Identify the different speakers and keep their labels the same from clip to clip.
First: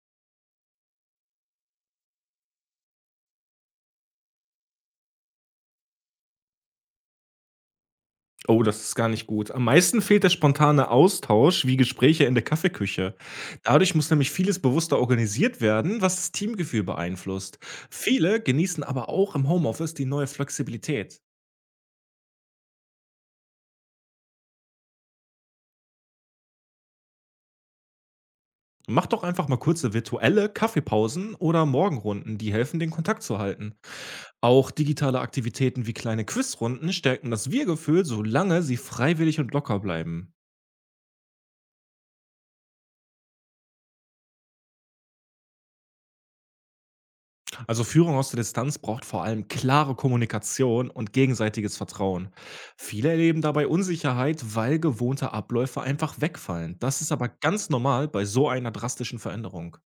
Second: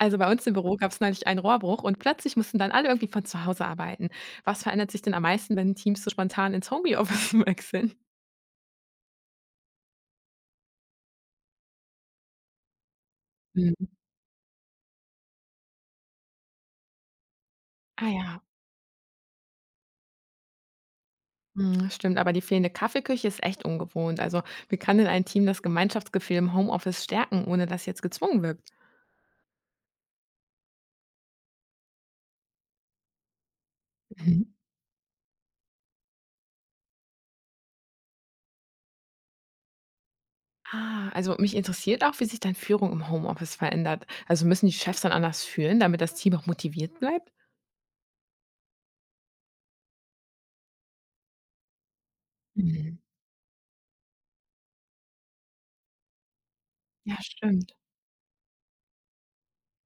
Speaker 1: Also bei uns im Büro gab es neulich einen Rohrbruch und plötzlich mussten dann alle irgendwie von zu Hause arbeiten. Was verändert sich denn am meisten, wenn Teams so spontan ins Homeoffice wechseln?
Speaker 2: Oh, das ist gar nicht gut. Am meisten fehlt der spontane Austausch wie Gespräche in der Kaffeeküche.
Speaker 1: Mhm.
Speaker 2: Dadurch muss nämlich vieles bewusster organisiert werden, was das Teamgefühl beeinflusst.
Speaker 1: Ah
Speaker 2: Viele
Speaker 1: ja,
Speaker 2: genießen aber auch im Homeoffice die neue Flexibilität.
Speaker 1: mhm, stimmt, aber die fehlende Kaffeeküche ist echt ungewohnt. Also wie kann denn ein Team das Gemeinschaftsgefühl im Homeoffice stärken, ohne dass jetzt gezwungen wirkt?
Speaker 2: Mach doch einfach mal kurze virtuelle Kaffeepausen oder Morgenrunden, die helfen, den Kontakt zu halten.
Speaker 1: Mhm.
Speaker 2: Auch digitale Aktivitäten wie kleine Quizrunden stärken das Wir-Gefühl, solange sie freiwillig und locker bleiben.
Speaker 1: Ah, also mich interessiert auch, wie sich dann Führung im Homeoffice verändert. Also müssen die Chefs dann anders führen, damit das Team auch motiviert bleibt?
Speaker 2: Also Führung aus der Distanz braucht vor allem klare Kommunikation und gegenseitiges Vertrauen.
Speaker 1: Mhm.
Speaker 2: Viele erleben dabei Unsicherheit, weil gewohnte Abläufe einfach wegfallen. Das ist
Speaker 1: Ja,
Speaker 2: aber ganz
Speaker 1: stimmt.
Speaker 2: normal bei so einer drastischen Veränderung.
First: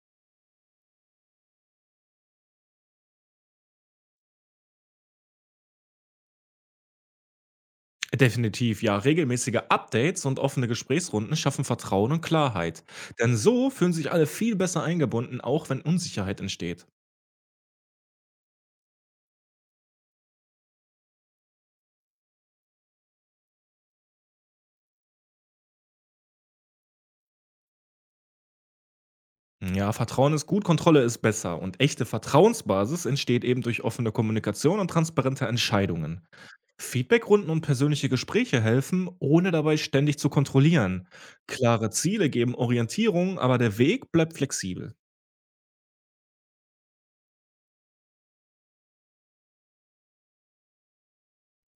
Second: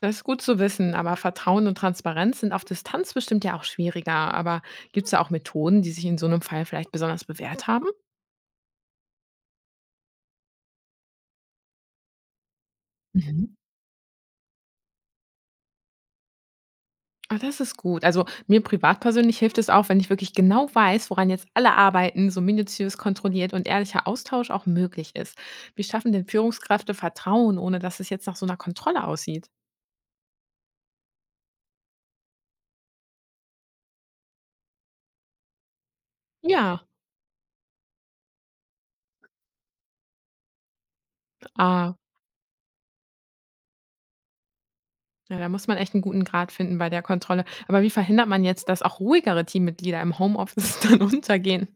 Speaker 1: Das ist gut zu wissen, aber Vertrauen und Transparenz sind auf Distanz bestimmt ja auch schwieriger. Aber gibt es da auch Methoden, die sich in so einem Fall vielleicht besonders bewährt haben?
Speaker 2: Definitiv, ja. Regelmäßige Updates und offene Gesprächsrunden schaffen Vertrauen und Klarheit. Denn
Speaker 1: Mhm.
Speaker 2: so fühlen sich alle viel besser eingebunden, auch wenn Unsicherheit entsteht.
Speaker 1: Ah, das ist gut. Also mir privat persönlich hilft es auch, wenn ich wirklich genau weiß, woran jetzt alle arbeiten, so minutiös kontrolliert und ehrlicher Austausch auch möglich ist. Wie schaffen denn Führungskräfte Vertrauen, ohne dass es jetzt nach so einer Kontrolle aussieht?
Speaker 2: Ja, Vertrauen ist gut, Kontrolle ist besser. Und echte Vertrauensbasis entsteht eben durch offene Kommunikation und transparente Entscheidungen.
Speaker 1: Ja,
Speaker 2: Feedbackrunden und persönliche Gespräche helfen, ohne dabei ständig zu kontrollieren. Klare
Speaker 1: ah,
Speaker 2: Ziele geben Orientierung, aber der Weg bleibt flexibel.
Speaker 1: ja, da muss man echt einen guten Grad finden bei der Kontrolle. Aber wie verhindert man jetzt, dass auch ruhigere Teammitglieder im Homeoffice dann untergehen?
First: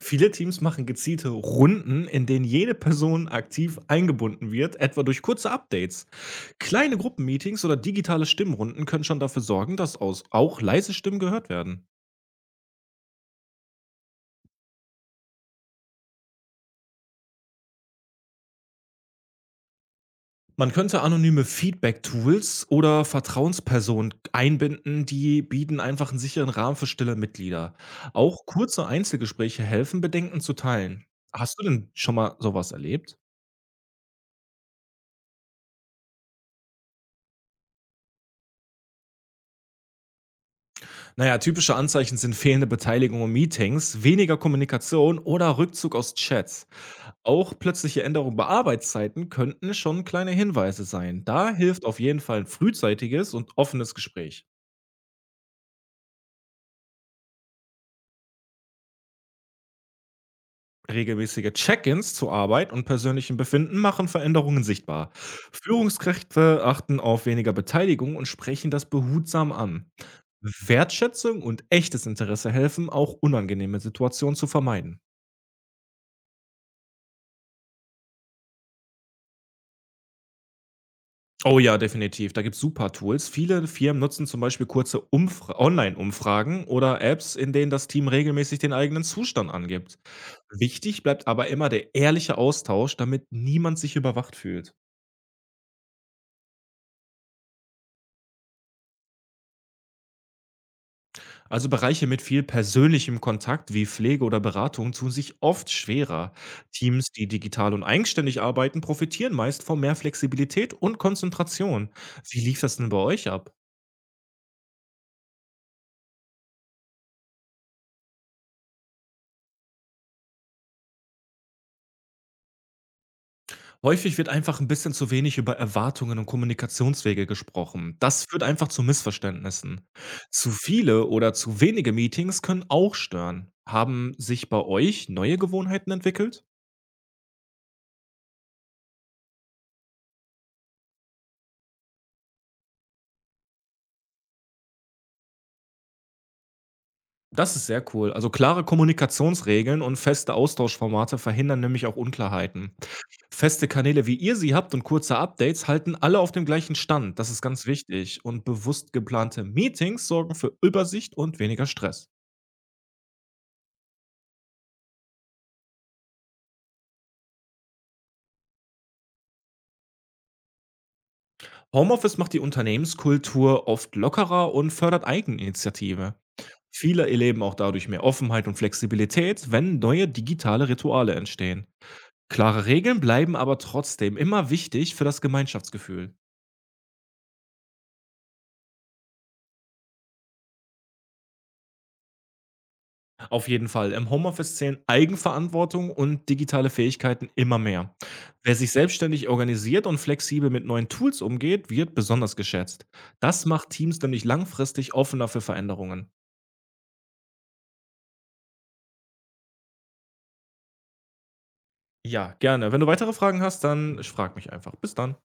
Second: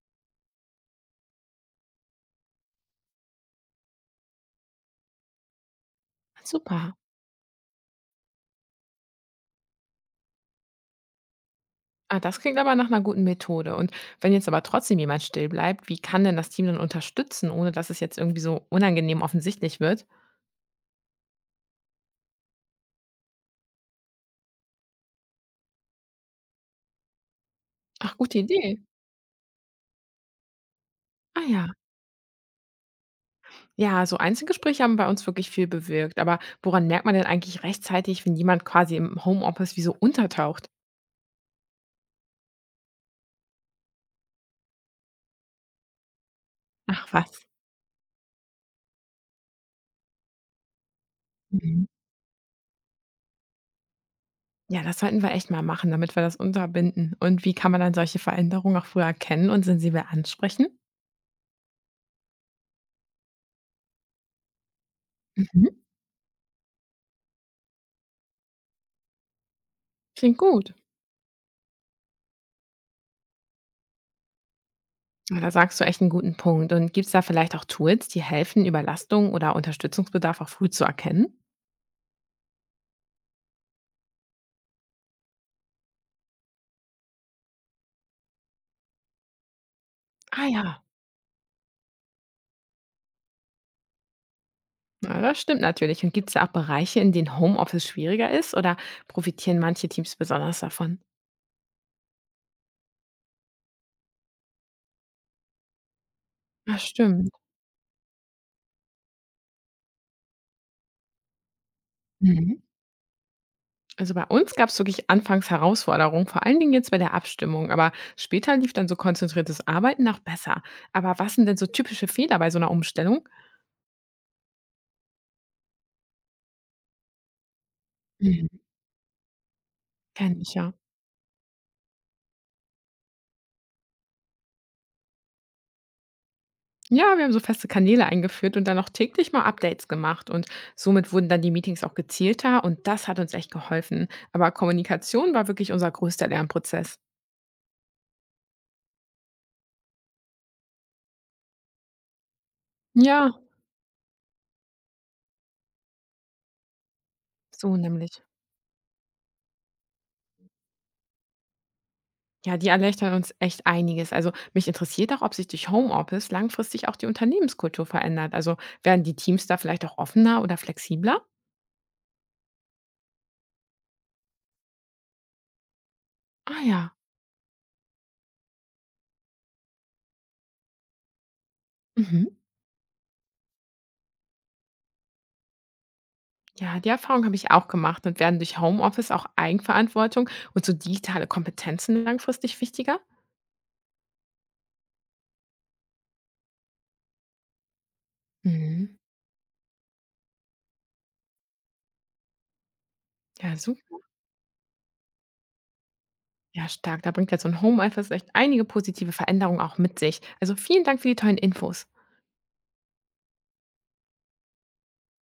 Speaker 2: Viele Teams machen gezielte Runden, in denen jede Person aktiv eingebunden wird, etwa durch kurze Updates.
Speaker 1: Super.
Speaker 2: Kleine Gruppenmeetings oder digitale Stimmrunden können schon dafür sorgen, dass aus auch leise Stimmen gehört werden.
Speaker 1: Ah, das klingt aber nach einer guten Methode. Und wenn jetzt aber trotzdem jemand still bleibt, wie kann denn das Team dann unterstützen, ohne dass es jetzt irgendwie so unangenehm offensichtlich wird?
Speaker 2: Man könnte anonyme Feedback-Tools oder Vertrauenspersonen einbinden, die bieten einfach einen sicheren Rahmen für stille Mitglieder.
Speaker 1: Ach, gute
Speaker 2: Auch
Speaker 1: Idee.
Speaker 2: kurze Einzelgespräche helfen, Bedenken zu teilen.
Speaker 1: Ah
Speaker 2: Hast du
Speaker 1: ja.
Speaker 2: denn schon mal sowas erlebt?
Speaker 1: Ja, so Einzelgespräche haben bei uns wirklich viel bewirkt. Aber woran merkt man denn eigentlich rechtzeitig, wenn jemand quasi im Homeoffice wie so untertaucht?
Speaker 2: Naja, typische Anzeichen sind fehlende Beteiligung in Meetings, weniger Kommunikation oder Rückzug aus Chats.
Speaker 1: Ach was.
Speaker 2: Auch plötzliche Änderungen bei Arbeitszeiten könnten schon kleine Hinweise sein. Da hilft
Speaker 1: Mhm.
Speaker 2: auf jeden Fall ein frühzeitiges und offenes Gespräch.
Speaker 1: Ja, das sollten wir echt mal machen, damit wir das unterbinden. Und wie kann man dann solche Veränderungen auch früher erkennen und sensibel ansprechen?
Speaker 2: Regelmäßige Check-ins zur Arbeit und persönlichen Befinden machen Veränderungen sichtbar.
Speaker 1: Mhm.
Speaker 2: Führungskräfte achten auf weniger Beteiligung und sprechen das behutsam an.
Speaker 1: Klingt gut.
Speaker 2: Wertschätzung und echtes Interesse helfen, auch unangenehme Situationen zu vermeiden.
Speaker 1: Ja, da sagst du echt einen guten Punkt. Und gibt es da vielleicht auch Tools, die helfen, Überlastung oder Unterstützungsbedarf auch früh zu erkennen?
Speaker 2: Oh ja, definitiv. Da gibt es super Tools. Viele Firmen nutzen zum Beispiel kurze Online-Umfragen oder Apps, in denen das Team regelmäßig den eigenen Zustand angibt.
Speaker 1: Ah ja,
Speaker 2: Wichtig bleibt aber immer der ehrliche Austausch, damit niemand sich überwacht fühlt.
Speaker 1: ja, das stimmt natürlich. Und gibt es da auch Bereiche, in denen Homeoffice schwieriger ist oder profitieren manche Teams besonders davon?
Speaker 2: Also Bereiche mit viel persönlichem Kontakt wie Pflege oder Beratung tun sich oft schwerer.
Speaker 1: Das
Speaker 2: Teams, die
Speaker 1: stimmt.
Speaker 2: digital und eigenständig arbeiten, profitieren meist von mehr Flexibilität und Konzentration. Wie
Speaker 1: Mhm.
Speaker 2: lief das denn bei euch ab?
Speaker 1: Also bei uns gab es wirklich anfangs Herausforderungen, vor allen Dingen jetzt bei der Abstimmung. Aber später lief dann so konzentriertes Arbeiten noch besser. Aber was sind denn so typische Fehler bei so einer Umstellung?
Speaker 2: Häufig wird einfach ein bisschen zu wenig über Erwartungen und Kommunikationswege gesprochen. Das führt
Speaker 1: Mhm.
Speaker 2: einfach zu Missverständnissen.
Speaker 1: Kenn
Speaker 2: Zu
Speaker 1: ich ja.
Speaker 2: viele oder zu wenige Meetings können auch stören. Haben sich bei euch neue Gewohnheiten entwickelt?
Speaker 1: Ja, wir haben so feste Kanäle eingeführt und dann auch täglich mal Updates gemacht. Und somit wurden dann die Meetings auch gezielter und das hat uns echt geholfen. Aber Kommunikation war wirklich unser größter Lernprozess.
Speaker 2: Das ist sehr cool. Also, klare Kommunikationsregeln und feste Austauschformate verhindern nämlich auch Unklarheiten.
Speaker 1: Ja,
Speaker 2: Feste Kanäle, wie ihr sie habt und kurze Updates halten alle auf dem gleichen Stand. Das ist ganz
Speaker 1: so nämlich.
Speaker 2: wichtig. Und bewusst geplante Meetings sorgen für Übersicht und weniger Stress.
Speaker 1: Ja, die erleichtern uns echt einiges. Also mich interessiert auch, ob sich durch Homeoffice langfristig auch die Unternehmenskultur verändert. Also werden die Teams da vielleicht auch offener oder flexibler?
Speaker 2: Homeoffice macht die Unternehmenskultur oft lockerer und fördert Eigeninitiative.
Speaker 1: Ah ja.
Speaker 2: Viele erleben auch dadurch mehr Offenheit und Flexibilität, wenn neue digitale Rituale entstehen.
Speaker 1: Mhm.
Speaker 2: Klare Regeln bleiben aber trotzdem immer wichtig für das Gemeinschaftsgefühl.
Speaker 1: Ja, die Erfahrung habe ich auch gemacht und werden durch Homeoffice auch Eigenverantwortung und so digitale Kompetenzen langfristig wichtiger?
Speaker 2: Auf jeden Fall. Im Homeoffice zählen Eigenverantwortung und digitale Fähigkeiten immer mehr. Wer sich
Speaker 1: Mhm.
Speaker 2: selbstständig organisiert und flexibel mit neuen Tools umgeht, wird besonders geschätzt. Das
Speaker 1: Ja,
Speaker 2: macht
Speaker 1: super,
Speaker 2: Teams nämlich langfristig offener für Veränderungen.
Speaker 1: ja stark. Da bringt ja so ein Homeoffice echt einige positive Veränderungen auch mit sich. Also, vielen Dank für die tollen Infos.
Speaker 2: Ja, gerne. Wenn du weitere Fragen hast, dann frag mich einfach. Bis dann.